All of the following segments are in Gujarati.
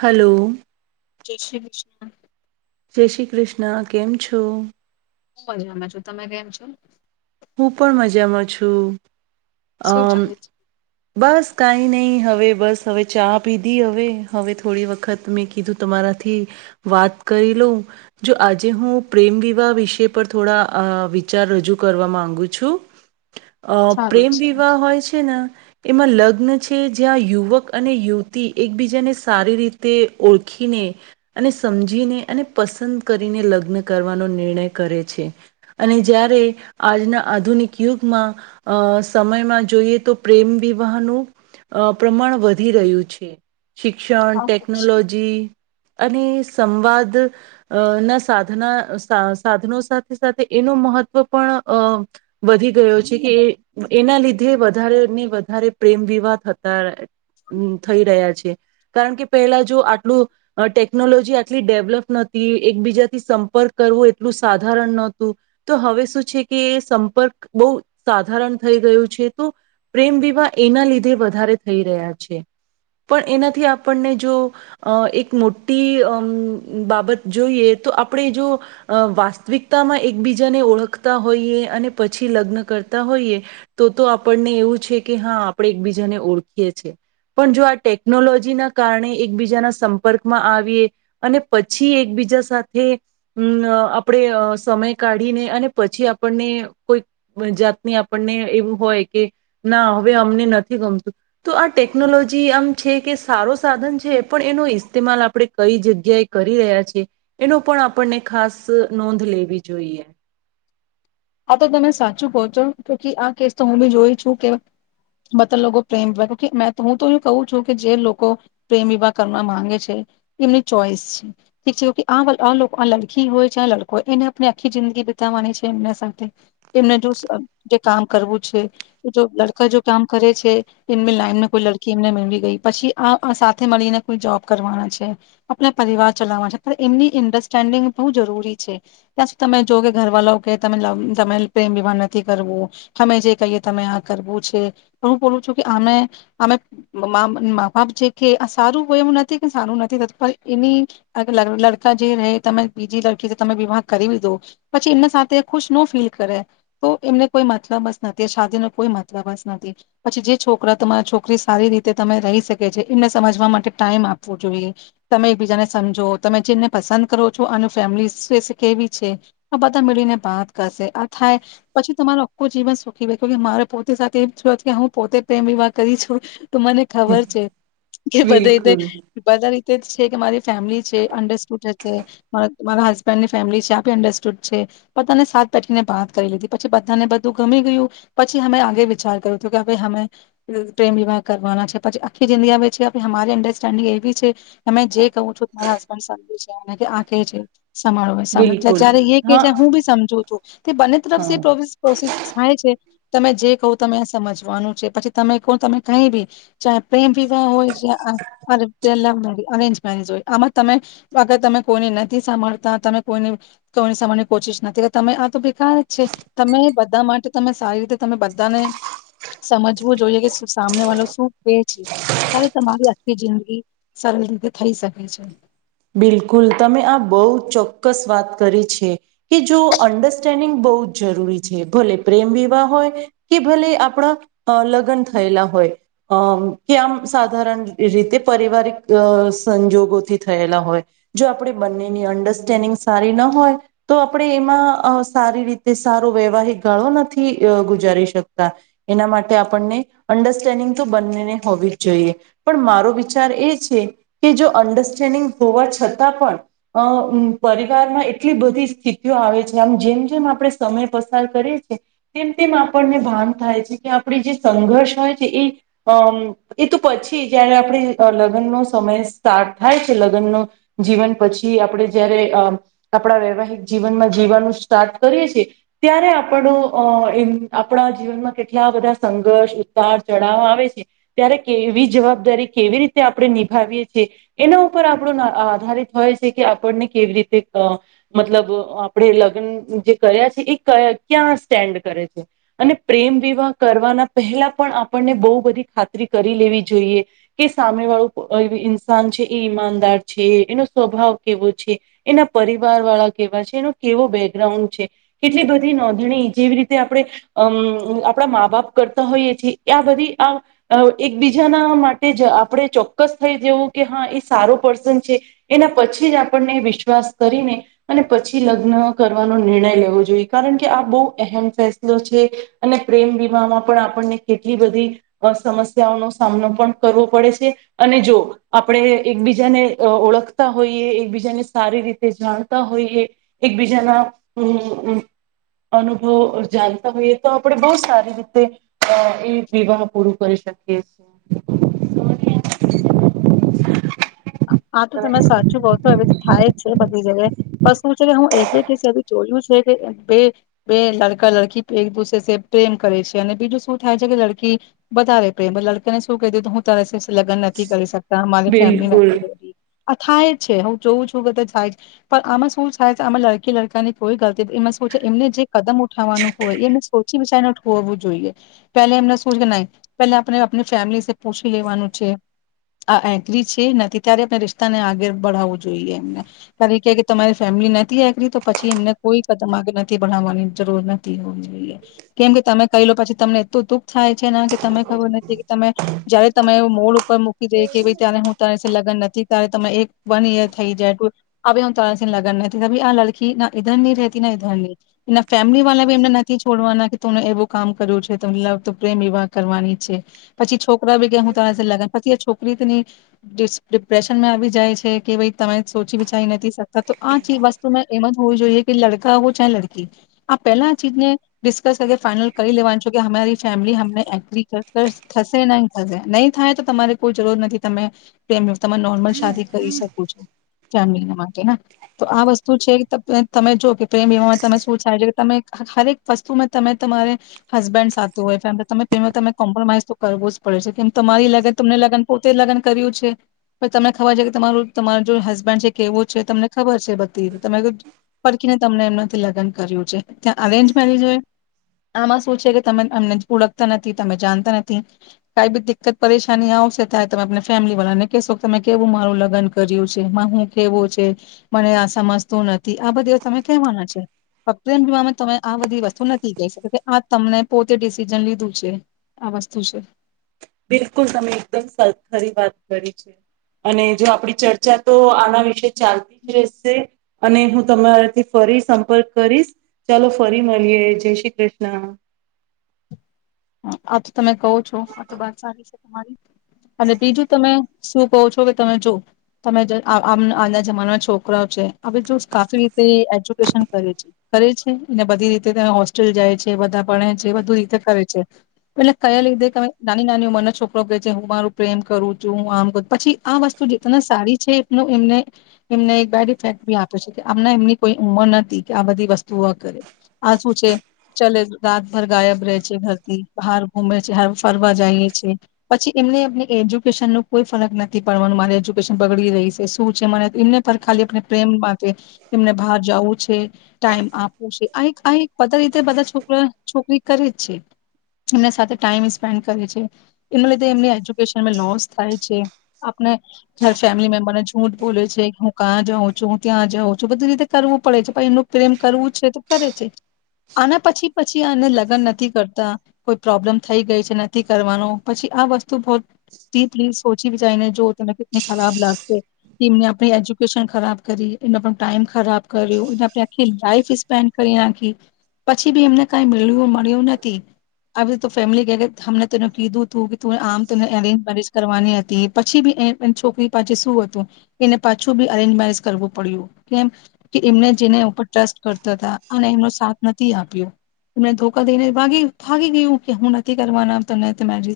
હાલો જય શ્રી વિષ્ણુ જય શ્રી કૃષ્ણ કેમ છો હું મજા મા છું તમે કેમ છો હું પણ મજામાં છું શું અમ ચાલે છે બસ કઈ ની હવે બસ હવે ચા પીધી હવે હવે થોડી વખત મેં કીધું તમારાથી વાત કરી લઉ જો આજે હું પ્રેમ વિવાહ વિષ પર થોડા વિચાર રજૂ કરવા માંગુ છું અ સારું પ્રેમ છે વિવાહ હોય છે ને એમાં લગ્ન છે જ્યાં યુવક અને યુવતી એકબીજાને સારી રીતે ઓળખીને અને સમજીને અને પસંદ કરીને લગ્ન કરવાનો નિર્ણય કરે છે અને જ્યારે આજના આધુનિક યુગમાં અ સમયમાં જોઈએ તો પ્રેમ વિવાહનું પ્રમાણ વધી રહ્યું છે શિક્ષણ આ ટેક્નોલોજી અને સંવાદ ના સાધના સાધનો સાથે સાથે એનું મહત્વ પણ વધી ગયો છે કે એના લીધે વધારેને વધારે પ્રેમ વિવાહ થતા હમ થઈ રહ્યા છે કારણ કે પહેલા જો આટલું ટેકનોલોજી આટલી ડેવલપ નતી એકબીજાથી સંપર્ક કરવો એટલું સાધારણ નતું તો હવે શું છે કે સંપર્ક બહ સાધારણ થઈ ગયું છે તો પ્રેમ વિ વાહ એના લીધે વધારે થઈ રહ્યા છે પણ એનાથી આપણને જો એક મોટી બાબત જોઈએ તો આપણે જો વાસ્તવિકતામાં એકબીજાને ઓળખતા હોઈએ અને પછી લગ્ન કરતા હોઈએ તો તો આપણને એવું છે કે હા આપણે એકબીજાને ઓળખીએ છીએ પણ જો આ ટેકનોલોજી ના કારણે એકબીજાના સંપર્કમાં આવીએ અને પછી એકબીજા સાથે અમ આપણે સમય કાઢીને અને પછી આપણને કોઈ જાતની આપણને એવું હોય કે ના હવે અમને નથી ગમતું તો આ ટેકનોલોજી આમ છે કે સારો સાધન છે પણ એનો ઇસ્તેમાલ આપણે કઈ જગ્યાએ કરી રહ્યા છે એનો પણ આપણને ખાસ નોંધ લેવી જોઈએ આ તો તમે સાચું કહો છો ક આ કેસ તો હું ભી જોઈ છું કે [unintelligible] લોકો પ્રેમ વિવાહ હું તો એવું કું છું કે જે લોકો પ્રેમ વિવાહ કરવા માંગે છે એમની ચોઈસ છે ઠીક છે આ લડકી હોય છે આ લડકો હોય એને આપ આખી જિંદગી બતાવવાની છે એમને સા તેમને કામ કરવું છે લડકા જો કામ કરે છે એમની લાઈન કોઈ લડકી એમને મેળવી ગઈ પછી આ સાથે મળીને કોઈ જોબ કરવાના છે આપણા પરિવાર ચલાવવાના છે પણ એમની અન્ડરસ્ટેન્ડિંગ બો જરૂરી છે ત્યાં સુધી તમે જો કે ઘરવાળા કે તમે પ્રેમ વિવાહ નથી કરવો અમે જે કહીએ તમે આ કરવું છે પણ હું બોલું છું કેમેમે મા બાપ જે કે આ સારું એવું નથી કે સારું નથી થતું પણ એની લડકા જે રેય તમે બીજી લડકી તમે વિવાહ કરી દો પછી એમના સાથે ખુશ ન ફીલ કરે તો એમને કોઈ મતલાબસ નથી શાદી નો કોઈ માતલાબસ નથી પછી જે છોકરા તમારા છોકરી સારી રીતે તમે રહી શકે છે એમને સમજવા માટે ટાઈમ આપવો જોઈએ તમે એક બીજાને સમજો તમે જેને પસંદ કરો છો આનું ફેમિલી કેવી છે આ બધાને બાત કરશે થાય પછી તમાર આખું જીવન સુખીકે મારે પોતે સાથે એમ કે હું પોતે પ્રેમ વિવાહ કરી છું તો મને ખબર છે કે બધા રીતે બિલકુલ બધા ર તે જ છે કે મારે [unintelligible] છે [unintelligible] છે મારા હસબેન્ડ ની ફેમિલી છે અંડસ્ટુડ છે પણ તને સા [inaudible] ને બાત કરી લીધી પછી બધાને બધું ગમી ગયું પછી અમે આગે વિચાર કર્યું કે અમે પ્રેમ વિવાહ કરવાના છે પછી આખી જિંદગી અમારી અંડરસ્ટેન્ડિંગ એવી છે અમે જે કહું છું મારા હબન્ડ છે કે આખે છે [unintelligible] બિલકુલ જ્યારે એ કે હા છે હું ભી સમજું તે બંને [unintelligible] હા થાય છે તમે જે કહો તમે સમજવાનું છે પછી તમે કહો તમે કઈ ભી ચા પ્રેમ વિવાહ હોય જ્યાં અરે પેલા અરેન્જ મેરેજ હોય આમાં તમેગર તમે કોઈને નથી સાંભળતા તમે કોઈ કોઈને સાંભળની કોશિશ નથી કે તમે તો બેકાર જ છે તમે બધા માટે તમે સારી રીતે તમે બધાને સમજવું જોઈએ કે સામને વાળો શું કેય છે ત્યારે તમારી આખી જિંદગી સરળ રીતે થઈ શકે છે બિલકુલ તમે આ બો ચોક્કસ વાત કરી છે કે જો અન્ડરસ્ટેન્ડિંગ બોઉુ જ જ છે ભલે પ્રેમ વિવાહ હોય કે ભલે આપણા લગ્ન થયેલા હોય કે આમ સાધારણ રીતે પારિવારિક સંજોગોથી હોય આપણે બંનેની અંડરસ્ટેન્ડિંગ સારી ના હોય તો આપણે એમાં સારી રીતે સારો વૈવાહિક ગાળો નથી ગુજારી શકતા એના માટે આપણને અંડરસ્ટેન્ડિંગ તો બંનેને હોવી જ જોઈએ પણ મારો વિચાર એ છે કે જો અડ નિ હોવા છતાં પણ અ પરિવારમાં એટલી બધી સ્થિતિઓ આવે છે આમ જેમ જેમ આપણે સમય પસાર કરીએ છ છેએ તેમ તેમ આપણને ભાન થાય છે કે આપણી જે સંઘર્ષ હોય છે એ અ એ તો પછી જયારે આપણે લગ્નનોો સમય સ્ટાર્ટ થાય છે લગ્ન ન જીવન પછી આપણે જયારે અ આપણા વૈવાહિક જીવનમાં જીવવાનું સ્ટાર્ટ કરીએ છ છેીએ ત્યારે આપણો એ આપણા જીવનમાં કેટલા બધા સંઘર્ષ ઉતાર ચઢાવ આવે છે ત્યારે કેવી જવાબદારી કેવી રીતે આપણે નિભાવીએ છી એના ઉપર આપણો આધારિત હોય છે કે આપણને કેવી રીતે મતલબ આપણે લગ્ન જે કર્યા છે એ ક્યાં સ્ટેન્ડ કરે છે અને પ્રેમ વિવાહ કરવાના પહેલા પણ આપણને બહુ બધી ખાતરી કરી લેવી જોઈએ કે સામે વાળું ઇન્સાન છે એનો સ્વભાવ કેવો છે એના પરિવાર વાળા કેવા છે એનો કેવો બેકગ્રાઉન્ડ છે કેટલી બધી નોંધણી જેવી રીતે આપણે અમ આપડા મા બાપ કરતા હોઈએ છીએ આ બધી આ એકબીજાના માટે જ આપણે ચોક્કસ થઈ જવું કે હા એ સારો પર્સન છે એના પછી જ આપણને વિશ્વાસ કરીને અને પછી લગ્ન કરવાનો નિર્ણય લેવો જોઈએ કારણ કે આ બહુ અહેમ ફેસલો છે અને પ્રેમ વિવાહમાં પણ આપણને કેટલી બધી સમસ્યાઓનો સામનો પણ કરવો પડે છે અને જો આપણે એકબીજાને ઓળખતા હોઈએ એકબીજાને સારી રીતે જાણતા હોઈએ એકબીજાના અનુભવ જાણતા હોઈએ તો આપણે બહુ સારી રીતે એ વિવાહ પૂરું કરી શકે [inaudible] હા તો તમે સાચું કઉ તો હવે તો થાય જ છે બધી જગ્યા પણ શું છે હું એક બે જોયું છે કે બે બે લડકા લડકી એક દસે પ્રેમ કરે છે અને બીજું શું થાય છે કે લડકી વધારે પ્રેમ લડકાને શું કહી દે તો હું તારે લગન નથી કરી શકતા અમારી બિલકુલ ફેમલી અ થાય છે હું જોઉં છું કેધ થાય પણ આમાં શું થાય છે આમાં લડકી લડકાની કોઈ ગલતી એમાં શું છે એમને જે કદમ ઉઠાવવાનું હોય એ સોચી વિચાર હોવું જોઈએ પેલે એમને શું પે આપણે આપ ફેમિલી પૂછી લેવાનું છે આ એગ્રી છે ત્યારે આપણે રિશ્તાને આગળ બાવવું જોઈએ એમને કાર કે તમારી ફેમિલી નથી આરી તો પછી એમને કોઈ કદમ આગળ નથી ભઢાવવાની જરૂર નથી હોવી જોઈએ કેમ કે તમે કહી લો પછી તમને એલું દુઃખ થાય છે એના કે તને ખબર નથી કે તમે જયારે તમે એવ મોડ ઉપર મૂકી દઈ કે ભ ત્યારે હું ત લગ્ન નથી ત્યારે તમે એક વન ઈયર થઈ જાય હ ત લગ્ન નથી આ લડકી ના ઈધર ની રતી ને ધર ની એના ફેમિલી વાળા બી એમને નથી છોડવાના કે તુંને એવું કામ કર્યું છે પ્રેમ વિવાહ કરવાની છે પછી છોકરી ગહું ત લગ પછ છો પ્રીતની ડિપ્રેશનમાં આવી જાય છે કે ભાઈ તમે સોચી વિછાઈ નથી તો આ વસ્તુ મેં એમ જ હોવું જોઈએ કે લડકા હો ચા લડકી આ પેલા આ ચીજને ડિસ્કસ કર ફાઈનલ કરી લેવાનું છ કે અમારી ફેમિલી અમને એગ્રી થશે નહી થશે નહી થાય તો તમારે કોઈ જરૂર નથી તમે પ્રેમ તમે નોર્મલ શાદી કરી શકો છો ફેમિલી માટે ને તો આ વસ્તુ છે તમે જો કે પ્રેમ એ તમે શું થાય છે કે તમે હરેક વસ્તુમાં તમે તમારે હસબેન્ડ સાથે હોય ફેમિલી તમે પ્રેમમાં ત કોમ્પ્રોમાઈઝ તો કરવો જ પડે છે કે તમારી લગન તમને લગન પોતે લગન કર્યું છે તમને ખબર છે કે તમારું તમારું જો હસબન્ડ છે કેવું છે તમને ખબર છે બધી તમે પડકીને તમને એમનાથી લગ્ન કર્યું છે ત્યાં અરેન્જ મેરેજ હોય આમાં શું છે કે તમે અમને ઓળખતા નથી તમે જાણતા નથી કઈ બી દિકકત પરેશાની આવશે ત્યા્યારે તમે ફેમિલી વાળાને કેશો તમે કેવું મારું લગ્ન કર્યું છે હું કેવું છે મને આ સમજતું નથી આ બધી તમે કહેવાના છે પ્રેમ જીમાં તમે આ બધી વસ્તુ નથી કહી શ કે આ તમને પોતે ડિસિઝન લીધું છે આ વસ્તુ છે બિલકુલ તમે એકદમ સરખરી વાત કરી છે અને જો આપડી ચર્ચા તો આના વિશે ચાલતી ડ્રે અને હું તમારાથી ફરી સંપર્ક કરીશ ચાલો ફરી મળીએ જય શ્રી કૃષ્ણ હ અ તમે કહો છો આ તો બાર સારી તમારી અને બીજું તમે શું કહો છો કે તમે જો તમે આજના જમાનામાં છોકરાઓ છે હવે જો કાફી રીતે એજ્યુકેશન કરે છે કરે છે અને બધી રીતે તમે હોસ્ટેલ જાય છે બધા ભણે છે બધુ રીતે કરે છે એટલે કયા લીધેમે નાની નાની ઉંમરનો છોકરો કહે છે હું મારું પ્રેમ કરું છું હું આમ કર પછી આ વસ્તુ જેટને સારી છે એ એમને એમને એક બેડ ઇફેક્ટી આપે છે કે આમ એમની કોઈ ઉંમર નથી કે આ બધી વસ્તુઓ કરે આ શું છે ચલે રાતભર ગાયબ રહે છે બાર ફરવા જઈએ છે પછી એમને એજ્યુકેશન ન કોઈ ફરક નથી પડવાનું મારે એજ્યુકેશન બગડી રહી છે શું છે એમને ખાલી પ્રેમ માટે એમને બહાર જવું છે ટાઈમ આપવું છે બધા રીતે બધા છોકરા છોકરી કરે જ છે એમના સાથે ટાઈમ સ્પેન્ડ કરે છે એના લીધે એમની એજ્યુકેશન લોસ થાય છે આપને ઘર ફેમિલી મેમ્બરને જૂઠ બોલે છે હું ક્યાં જાઉં છું હું ત્યાં જાઉં છું બધી રીતે કરવું પડે છે પણ એમનું પ્રેમ કરવું છે તો કરે છે આના પછી પછી એને લગ્ન નથી કરતા કોઈ પ્રોબ્લેમ થઈ ગઈ છે નથી કરવાનો પછી આ વસ્તુ બીપ સોચી જઈને જો તને કેટલી ખરાબ લાગશે એમને આપણી એજ્યુકેશન ખરાબ કરી એણ ટાઈમ ખરાબ કર્યો એ આખી લાઈફ સ્પેન્ડ કરી નાખી પછી બી એમને કઈ્યું મળ્યું નથી આવી રીતે ફેમિલીમને કીધું તું કે ત આમને અરેન્જ મેરેજ કરવાની હતી પછી બી એ છોકરી પાછ શું હતું એને પાછું બી અરેન્જ મેરેજ કરવું પડ્યું કેમ કે એમને જેને ઉપર ટ્રસ્ટ કરતા હતા આ એમનો સાથ નથી આપ્યો એમને ધોકા દઈને ભગી ભાગી ગયું કે હું નથી કરવાનામ તો મે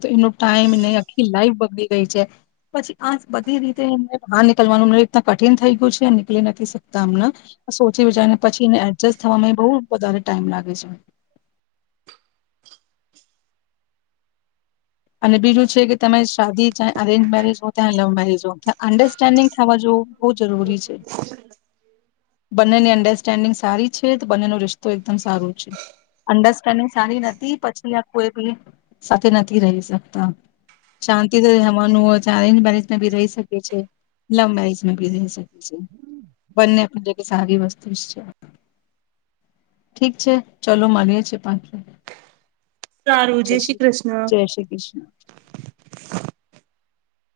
તો એનો ટાઈમ નહી આખી લાઈફ બગડી ગઈ છે, પછી આ બધી રીતે એને બહાર નીકળવાનુંને રીતના કઠિન થઈ ગયું છે અને નીકળી નથી શકતા અમને સોચી વિચારીને પછી, એને એડજસ્ટ થવામાં બહ વધારે ટાઈમ લાગે છે. અને બીજું છે કે તમે શાદીા અરેન્જ મેરેજ હો ત્યા લવ મેરેજ હો અન્ડરસ્ટેન્ડિંગ થવા જઓ. બો જરૂરી છે. બંનેની અંડરસ્ટેન્ડિંગ સારી છે, તો બંનેનો રિશ્તો એકદમ સારો છે, અંડરસ્ટેન્ડિંગ સારી નથી પછી આ કોઈ બી સાથે નથી રહી. શાંતિ તો રહેવાનું ચેલેન્જ બેલેન્જમાં બી રહી શકે છે. લંબાઈઇજમાં ભી રહી શકે છે બંને સારી વસ્તુ છે ઠીક છે ચલો મળીએ છે પાંચ સારું જય શ્રી કૃષ્ણ. કૃષ્ણ